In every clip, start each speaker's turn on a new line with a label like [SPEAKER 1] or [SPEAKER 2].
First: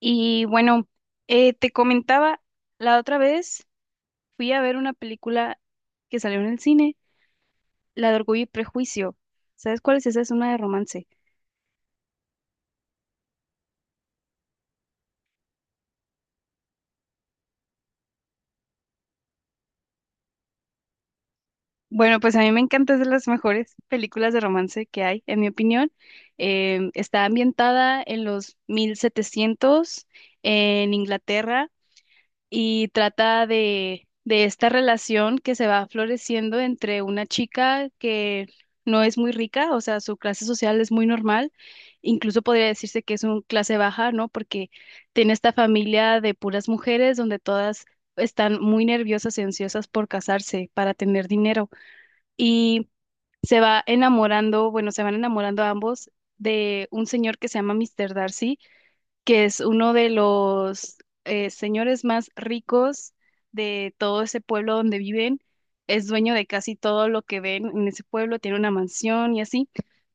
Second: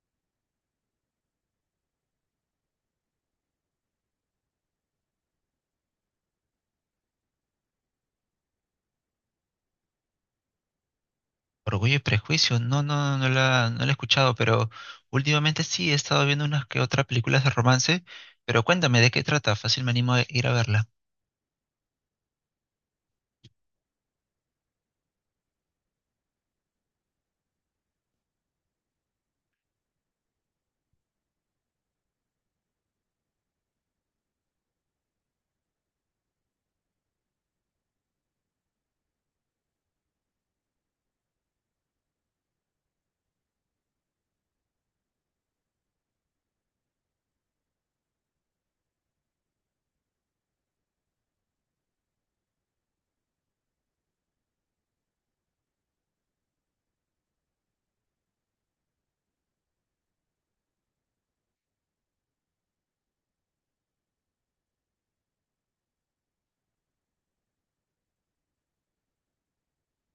[SPEAKER 1] Y bueno, te comentaba, la otra vez fui a ver una película que salió en el cine, la de Orgullo y Prejuicio. ¿Sabes cuál es esa? Es una de romance.
[SPEAKER 2] Orgullo y Prejuicio, no, no, no la he escuchado, pero últimamente sí he estado viendo unas que otras películas de romance, pero cuéntame de qué trata, fácil me animo a ir a verla.
[SPEAKER 1] Bueno, pues a mí me encanta, es de las mejores películas de romance que hay, en mi opinión. Está ambientada en los 1700 en Inglaterra y trata de esta relación que se va floreciendo entre una chica que no es muy rica, o sea, su clase social es muy normal, incluso podría decirse que es una clase baja, ¿no? Porque tiene esta familia de puras mujeres donde todas están muy nerviosas y ansiosas por casarse, para tener dinero. Y se va enamorando, bueno, se van enamorando ambos de un señor que se llama Mister Darcy, que es uno de los señores más ricos de todo ese pueblo donde viven. Es dueño de casi todo lo que ven en ese pueblo, tiene una mansión y así,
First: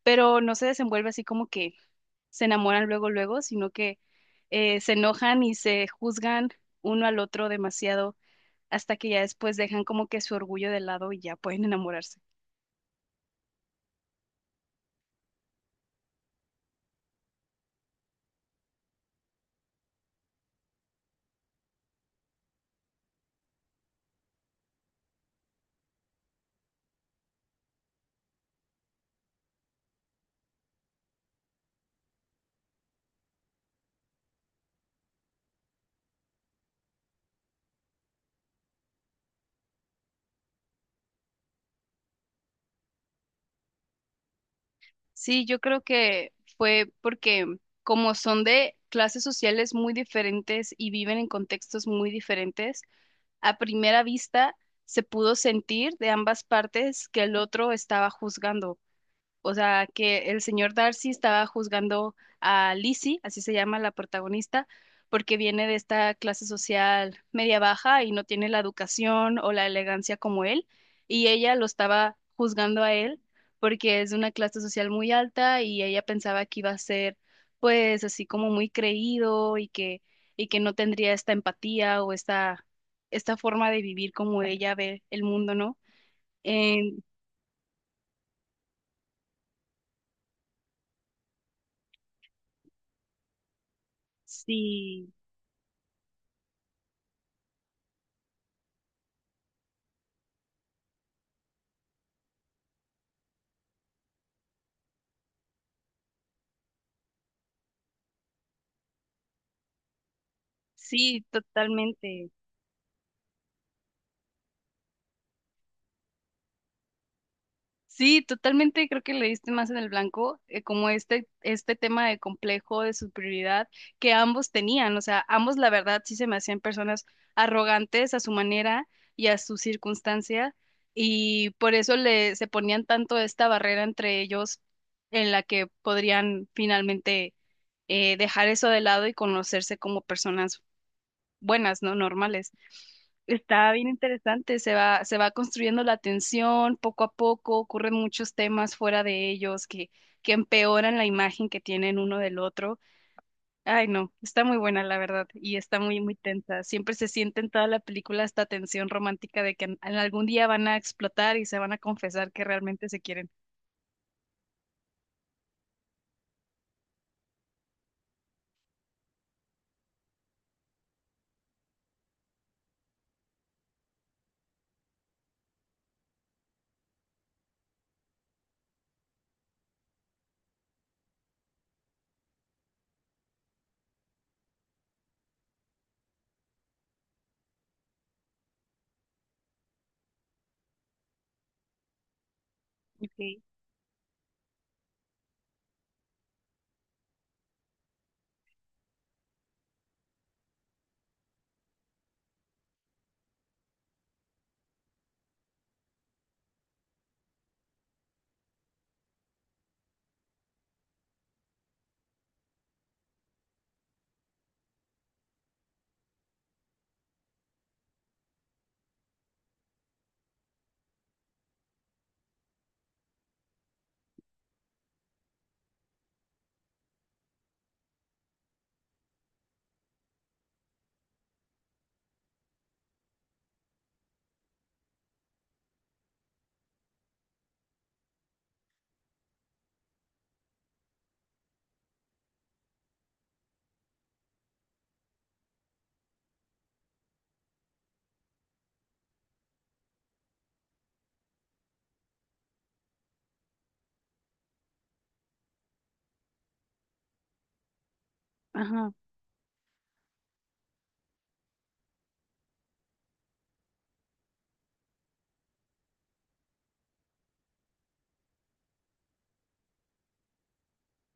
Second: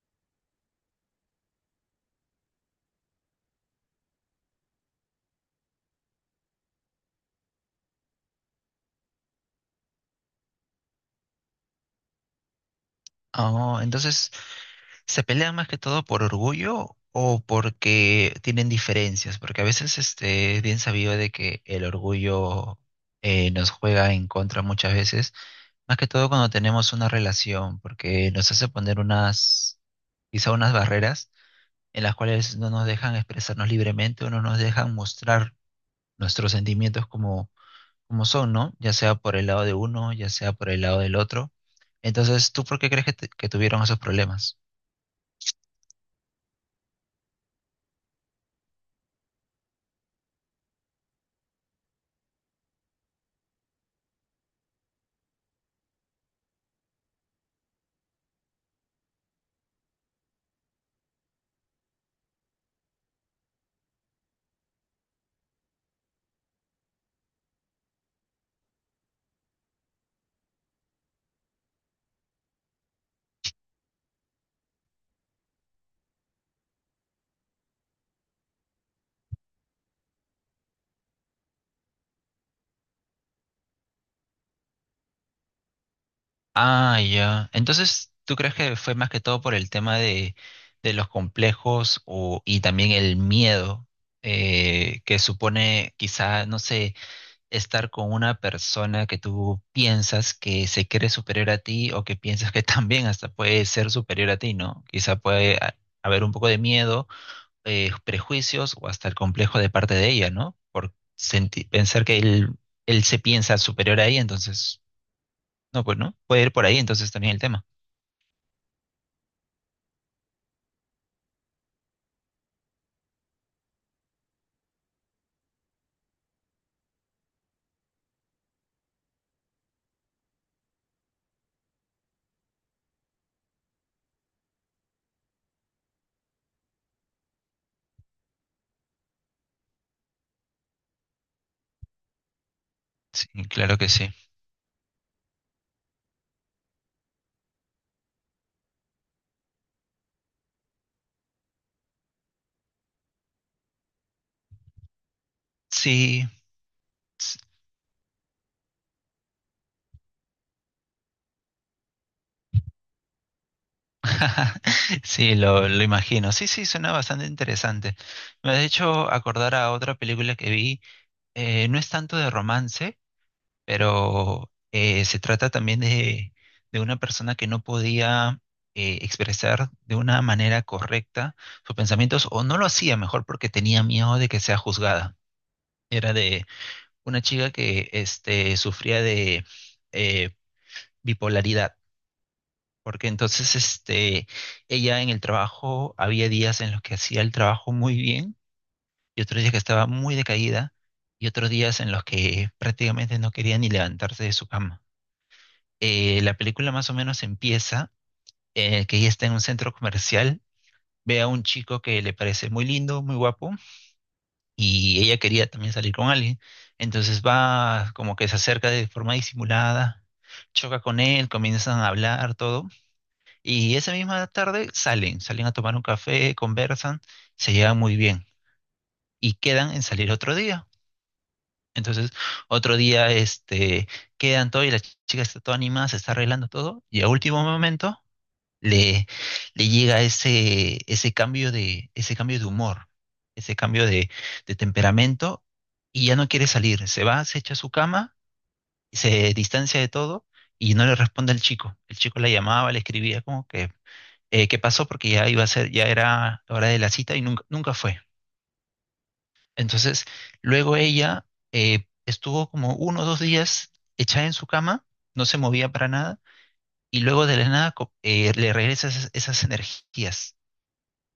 [SPEAKER 1] pero no se desenvuelve así como que se enamoran luego, luego, sino que se enojan y se juzgan uno al otro demasiado hasta que ya después dejan como que su orgullo de lado y ya pueden enamorarse.
[SPEAKER 2] Oh, entonces, ¿se pelean más que todo por orgullo o porque tienen diferencias? Porque a veces es bien sabido de que el orgullo nos juega en contra muchas veces. Más que todo cuando tenemos una relación, porque nos hace poner quizá unas barreras en las cuales no nos dejan expresarnos libremente o no nos dejan mostrar nuestros sentimientos como son, ¿no? Ya sea por el lado de uno, ya sea por el lado del otro. Entonces, ¿tú por qué crees que que tuvieron esos problemas?
[SPEAKER 1] Sí, yo creo que fue porque como son de clases sociales muy diferentes y viven en contextos muy diferentes, a primera vista se pudo sentir de ambas partes que el otro estaba juzgando, o sea, que el señor Darcy estaba juzgando a Lizzie, así se llama la protagonista, porque viene de esta clase social media baja y no tiene la educación o la elegancia como él, y ella lo estaba juzgando a él porque es de una clase social muy alta y ella pensaba que iba a ser pues así como muy creído y que no tendría esta empatía o esta forma de vivir como ella ve el mundo, ¿no?
[SPEAKER 2] Ah,
[SPEAKER 1] En,
[SPEAKER 2] ya. Entonces, ¿tú crees que fue más que todo por el tema de los complejos o, y también el miedo
[SPEAKER 1] sí,
[SPEAKER 2] que supone quizá, no sé, estar con una persona que tú piensas que se cree superior a ti o que piensas que también hasta puede ser superior a ti, ¿no? Haber un poco de miedo, prejuicios o hasta el complejo de parte de ella, ¿no?
[SPEAKER 1] sí,
[SPEAKER 2] Pensar que
[SPEAKER 1] totalmente.
[SPEAKER 2] él se piensa superior a ella, entonces, no, pues no, puede ir por ahí entonces también el tema.
[SPEAKER 1] Sí, totalmente creo que le diste más en el blanco, como este tema de complejo, de superioridad que ambos tenían. O sea, ambos la verdad sí se me hacían personas arrogantes a su manera y a su circunstancia, y por se ponían tanto esta barrera entre ellos en la que podrían finalmente dejar eso de lado y conocerse como personas buenas, ¿no? Normales.
[SPEAKER 2] Sí,
[SPEAKER 1] Está
[SPEAKER 2] claro
[SPEAKER 1] bien
[SPEAKER 2] que sí.
[SPEAKER 1] interesante, se va construyendo la tensión poco a poco, ocurren muchos temas fuera de ellos que empeoran la imagen que tienen uno del otro. Ay, no, está muy buena la verdad y está muy, muy
[SPEAKER 2] Sí.
[SPEAKER 1] tensa. Siempre se
[SPEAKER 2] s-
[SPEAKER 1] siente en toda la película esta tensión romántica de que en algún día van a explotar y se van a confesar que realmente se quieren.
[SPEAKER 2] Sí, lo imagino. Sí, sí, suena bastante interesante. Me ha hecho acordar a otra película que vi, no es tanto de romance, pero se trata también de una persona que no podía expresar de una manera correcta sus pensamientos o no lo hacía mejor porque tenía miedo de que sea juzgada. Era de una chica que sufría de eh, bipolaridad. Porque
[SPEAKER 1] Ok.
[SPEAKER 2] entonces ella en el trabajo había días en los que hacía el trabajo muy bien y otros días que estaba muy decaída, y otros días en los que prácticamente no quería ni levantarse de su cama. La película más o menos empieza, que ella está en un centro comercial, ve a un chico que le parece muy lindo, muy guapo, y ella quería también salir con alguien. Entonces va como que se acerca de forma disimulada, choca con él, comienzan a hablar, todo. Y esa misma tarde salen a tomar un café, conversan, se llevan muy bien y quedan en salir otro día. Entonces, otro día, quedan todo y la chica está toda animada, se está arreglando todo, y a último momento le, le llega ese cambio ese cambio de humor, ese cambio de, de temperamento, y ya no quiere salir. Se va, se echa a su cama, se distancia de todo, y no le responde al chico. El chico la llamaba, le escribía como que, ¿qué pasó? Porque ya era la hora de la cita y nunca, nunca fue.
[SPEAKER 1] Ajá.
[SPEAKER 2] Entonces, luego ella estuvo como uno o dos días echada en su cama, no se movía para nada, y luego de la nada le regresa esas energías.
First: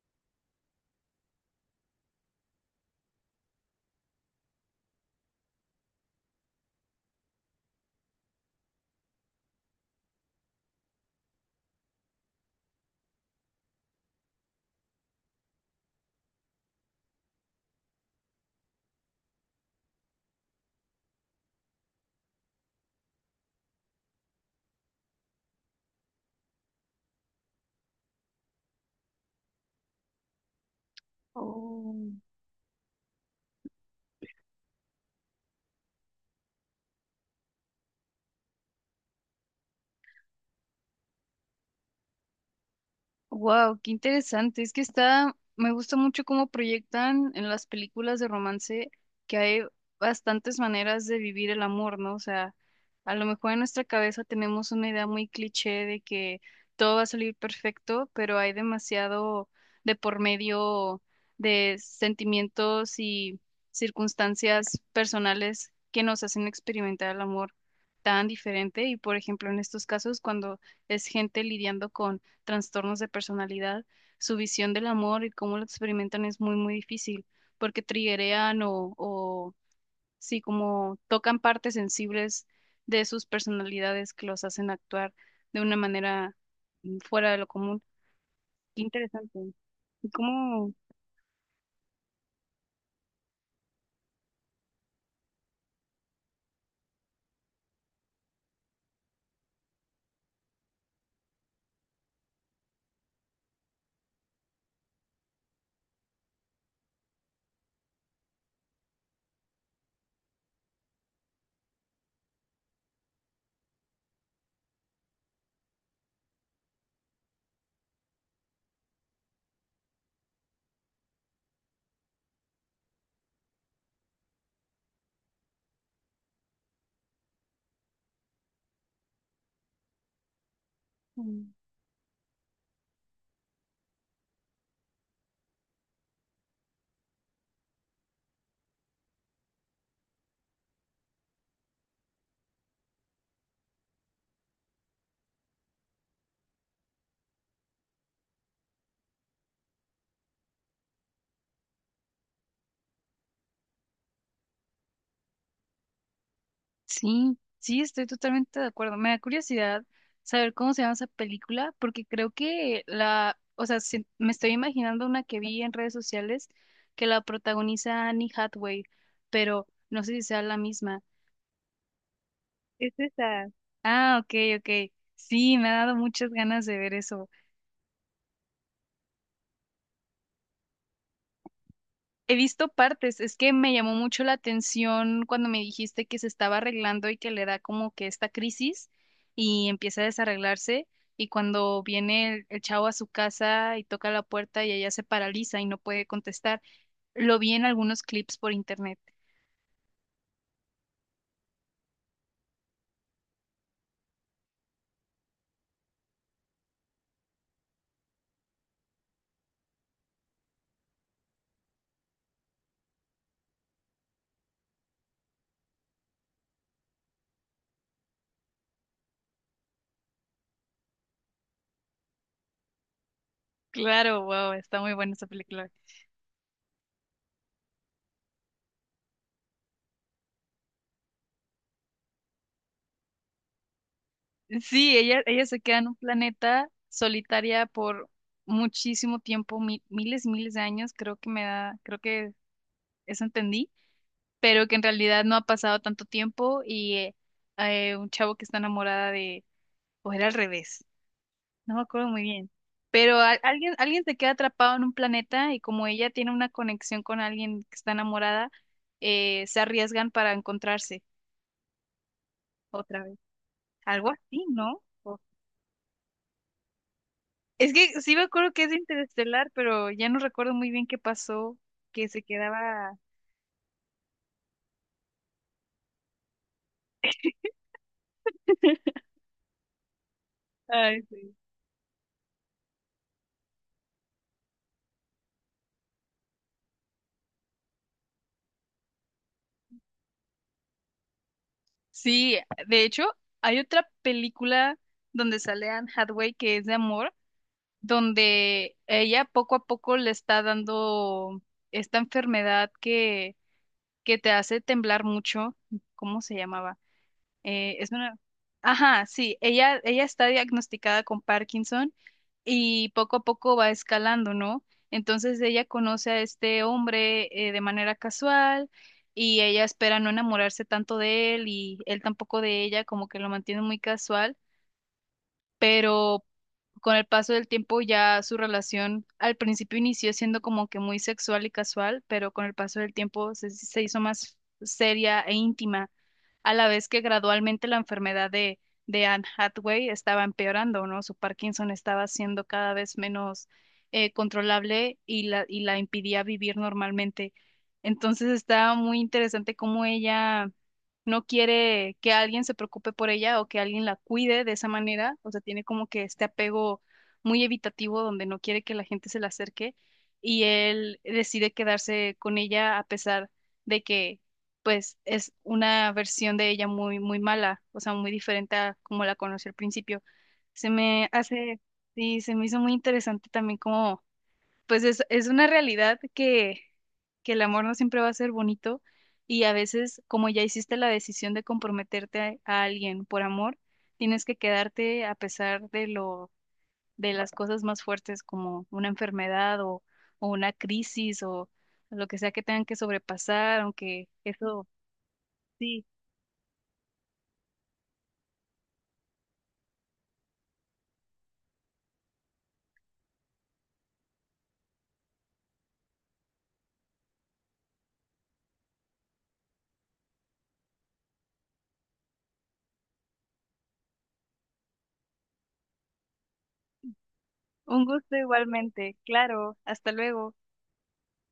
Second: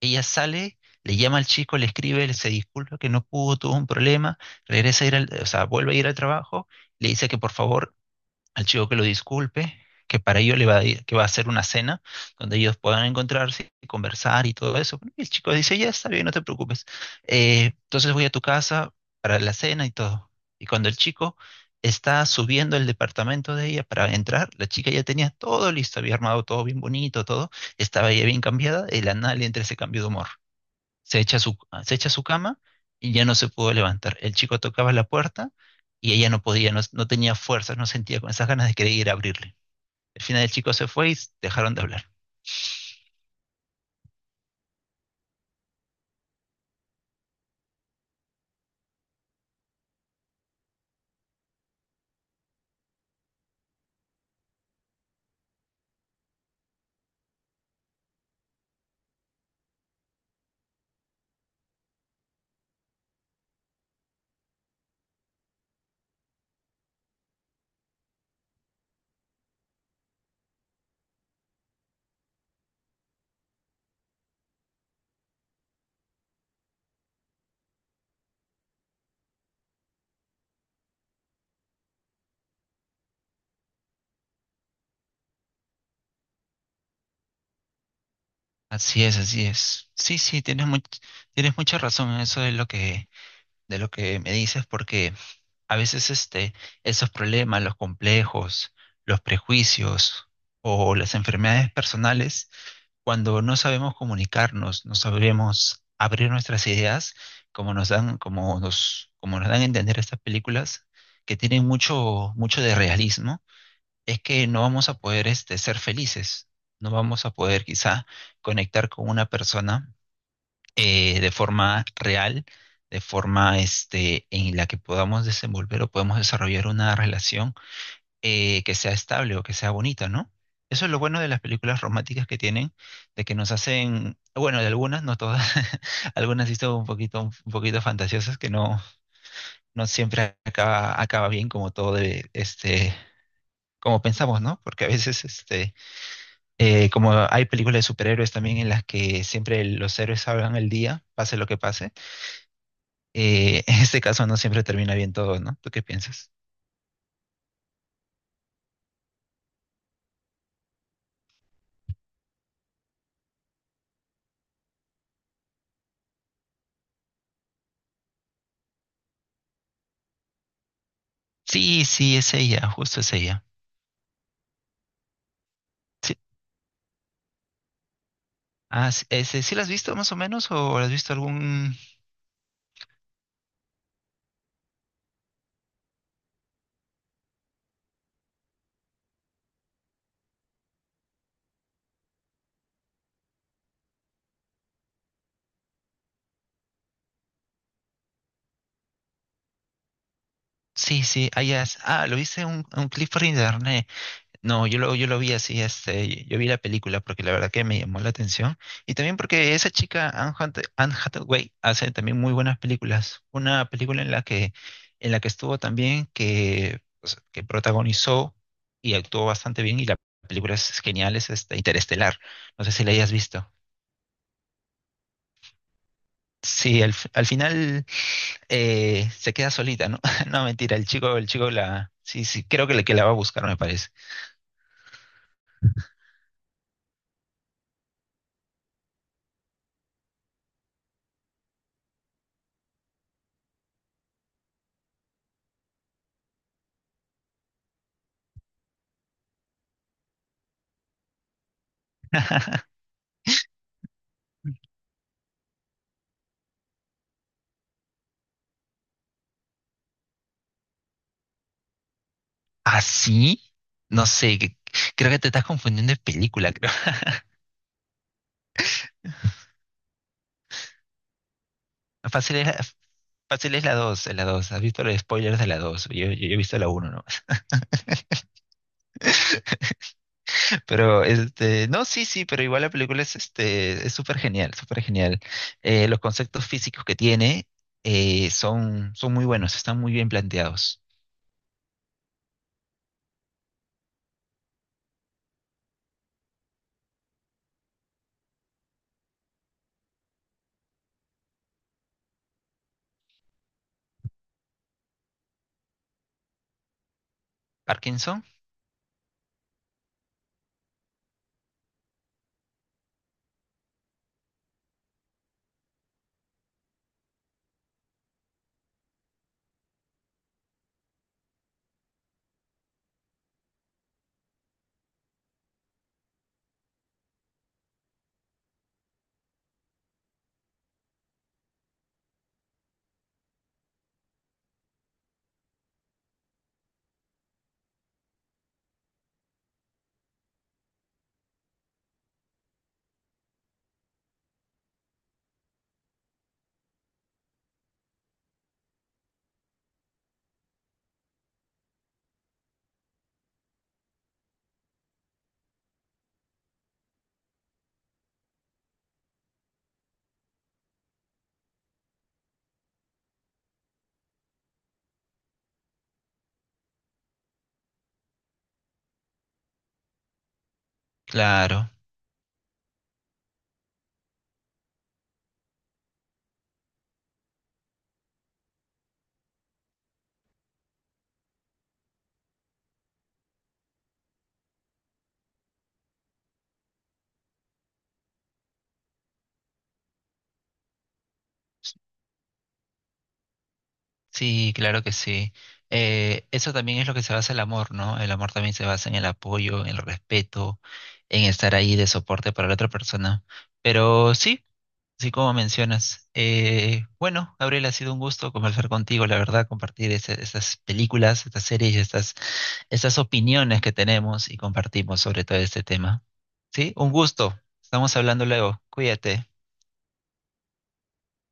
[SPEAKER 2] Ella sale, le llama al chico, le escribe, le se disculpa que no pudo, tuvo un problema, regresa a ir al, o sea, vuelve a ir al trabajo, le dice que por favor al chico que lo disculpe, que para ello le va a, que va a hacer una cena donde ellos puedan encontrarse y conversar y todo eso. Y el chico dice, ya está bien, no te preocupes. Entonces voy a tu casa para la cena y todo. Y cuando el chico está subiendo el departamento de ella para entrar, la chica ya tenía todo listo, había armado todo bien bonito, todo, estaba ella bien cambiada, y la nada le entra ese cambio de humor, se echa a
[SPEAKER 1] Oh.
[SPEAKER 2] su cama y ya no se pudo levantar. El chico tocaba la puerta y ella no podía, no tenía fuerzas, no sentía con esas ganas de querer ir a abrirle. Al final el chico se fue y dejaron de hablar.
[SPEAKER 1] Wow, qué interesante. Es que está, me gusta mucho cómo proyectan en las películas de romance que hay bastantes maneras de vivir el amor, ¿no? O sea, a lo mejor en nuestra cabeza tenemos una idea muy cliché de que todo va a salir perfecto, pero hay demasiado de por medio de sentimientos y circunstancias personales que nos hacen experimentar el amor tan diferente. Y por ejemplo, en estos casos, cuando es gente lidiando con trastornos de personalidad, su visión del amor y cómo lo experimentan es muy, muy difícil, porque triggerean o sí, como tocan partes sensibles de sus personalidades que los hacen actuar de una manera, fuera de lo común. Qué
[SPEAKER 2] Así es,
[SPEAKER 1] interesante.
[SPEAKER 2] así es.
[SPEAKER 1] ¿Y
[SPEAKER 2] Sí, sí,
[SPEAKER 1] cómo?
[SPEAKER 2] tienes mucha razón en eso de lo de lo que me dices, porque a veces esos problemas, los complejos, los prejuicios o las enfermedades personales cuando no sabemos comunicarnos, no sabemos abrir nuestras ideas, como nos dan a entender estas películas, que tienen mucho, mucho de realismo, es que no vamos a poder ser felices, no vamos a poder quizá conectar con una persona de forma real, de forma en la que podamos desenvolver o podemos desarrollar una relación que sea estable o que sea bonita, ¿no? Eso es lo bueno de las
[SPEAKER 1] mm,
[SPEAKER 2] películas románticas que tienen, de que nos hacen, bueno, de algunas, no todas, algunas sí son un poquito fantasiosas, que no, acaba bien como todo como pensamos, ¿no? Porque a veces, como hay películas de superhéroes también en las que siempre los héroes salvan el día, pase lo que pase, en este caso no siempre termina bien todo, ¿no? ¿Tú qué piensas?
[SPEAKER 1] Sí, sí, estoy totalmente de acuerdo. Me da curiosidad saber cómo se llama esa película, porque creo que o sea, me estoy imaginando una que vi en redes sociales que la protagoniza Annie Hathaway, pero no sé si sea la misma.
[SPEAKER 2] Sí, sí, es ella,
[SPEAKER 1] Es
[SPEAKER 2] justo es ella.
[SPEAKER 1] esa. Ah, ok, ok. Sí, me ha dado
[SPEAKER 2] Sí.
[SPEAKER 1] muchas ganas de ver eso.
[SPEAKER 2] Ah, sí, ese, ¿sí la has visto más o menos? ¿O la has visto algún...?
[SPEAKER 1] He visto partes, es que me llamó mucho la atención cuando me dijiste que se estaba arreglando y que le da como que esta crisis y empieza a desarreglarse y cuando viene el chavo a su casa y toca la puerta y ella se paraliza y no puede contestar. Lo vi en algunos clips por internet.
[SPEAKER 2] Sí, sí, ah, ya, lo viste en un clip por internet. No, yo lo vi así, yo vi la película porque la verdad que me llamó la atención. Y también porque esa chica, Anne Hathaway, hace también muy buenas películas. Una película en la que estuvo también, que, o sea, que protagonizó y actuó bastante bien, y la película es genial, es Interestelar. No sé si la hayas visto.
[SPEAKER 1] Claro, wow, está muy buena esa película.
[SPEAKER 2] Sí, al final se queda solita, ¿no? No, mentira, el chico la. Sí, sí, creo que que la va a buscar, me parece.
[SPEAKER 1] Sí, ella se queda en un planeta solitaria por muchísimo tiempo, miles y miles de años, creo que me da, creo que eso entendí, pero que en realidad no ha pasado tanto tiempo y un chavo que está enamorada de, o era al revés, no me acuerdo muy bien, pero alguien, alguien se queda atrapado en un planeta y como ella tiene una conexión con alguien que está enamorada, se arriesgan para encontrarse otra vez.
[SPEAKER 2] ¿Así? No
[SPEAKER 1] Algo
[SPEAKER 2] sé,
[SPEAKER 1] así, ¿no?
[SPEAKER 2] creo
[SPEAKER 1] O-
[SPEAKER 2] que te estás confundiendo de película, creo.
[SPEAKER 1] Es que sí me acuerdo que es de Interestelar, pero ya no recuerdo muy bien qué pasó, que se
[SPEAKER 2] Fácil es, la-
[SPEAKER 1] quedaba...
[SPEAKER 2] Fácil es la 2, la dos. ¿Has visto los spoilers de la 2? Yo he visto la uno, ¿no?
[SPEAKER 1] Ay,
[SPEAKER 2] Pero,
[SPEAKER 1] sí.
[SPEAKER 2] no, sí, sí, pero igual la película es, es súper genial, súper genial. Los conceptos físicos que tiene son muy buenos, están muy bien planteados.
[SPEAKER 1] Sí, de hecho, hay otra película donde sale Anne Hathaway que es de amor, donde ella poco a poco le está dando esta enfermedad que te hace temblar mucho. ¿Cómo se llamaba? Es una...
[SPEAKER 2] Parkinson.
[SPEAKER 1] Ajá, sí, ella está diagnosticada con Parkinson y poco a poco va escalando, ¿no? Entonces ella conoce a este hombre, de manera casual y ella espera no enamorarse tanto de él y él tampoco de ella, como que lo mantiene muy casual, pero con el paso del tiempo ya su relación al principio inició siendo como que muy sexual y casual, pero con el paso del tiempo se hizo más seria e íntima a la vez que gradualmente la enfermedad de Anne Hathaway estaba empeorando, ¿no? Su Parkinson estaba siendo cada vez menos controlable y y la impidía vivir normalmente. Entonces está muy interesante cómo ella no quiere que alguien se preocupe por ella o que alguien la cuide de esa manera, o sea, tiene como que este apego muy evitativo donde no quiere que la gente se le acerque y él decide quedarse con ella a pesar de que pues es una versión de ella muy, muy mala, o sea, muy diferente a como la conocí al principio. Se me hace,
[SPEAKER 2] Claro,
[SPEAKER 1] sí, se me hizo muy interesante también como, pues es una realidad que el amor no siempre va a ser bonito y a veces como ya hiciste la decisión de comprometerte a alguien por amor, tienes que quedarte a pesar de de las cosas más fuertes como una enfermedad o una crisis o lo que sea que tengan que sobrepasar, aunque
[SPEAKER 2] sí,
[SPEAKER 1] eso...
[SPEAKER 2] claro que sí.
[SPEAKER 1] Sí,
[SPEAKER 2] Eso también es lo que se basa el amor, ¿no? El amor también se basa en el apoyo, en el respeto, en estar ahí de soporte para la otra persona. Pero sí, sí como mencionas. Bueno, Gabriel, ha sido un gusto conversar contigo, la verdad, compartir estas películas, estas series, estas opiniones que tenemos y compartimos sobre todo este tema. Sí, un gusto.
[SPEAKER 1] un
[SPEAKER 2] Estamos
[SPEAKER 1] gusto
[SPEAKER 2] hablando luego.
[SPEAKER 1] igualmente.
[SPEAKER 2] Cuídate.
[SPEAKER 1] Claro, hasta luego.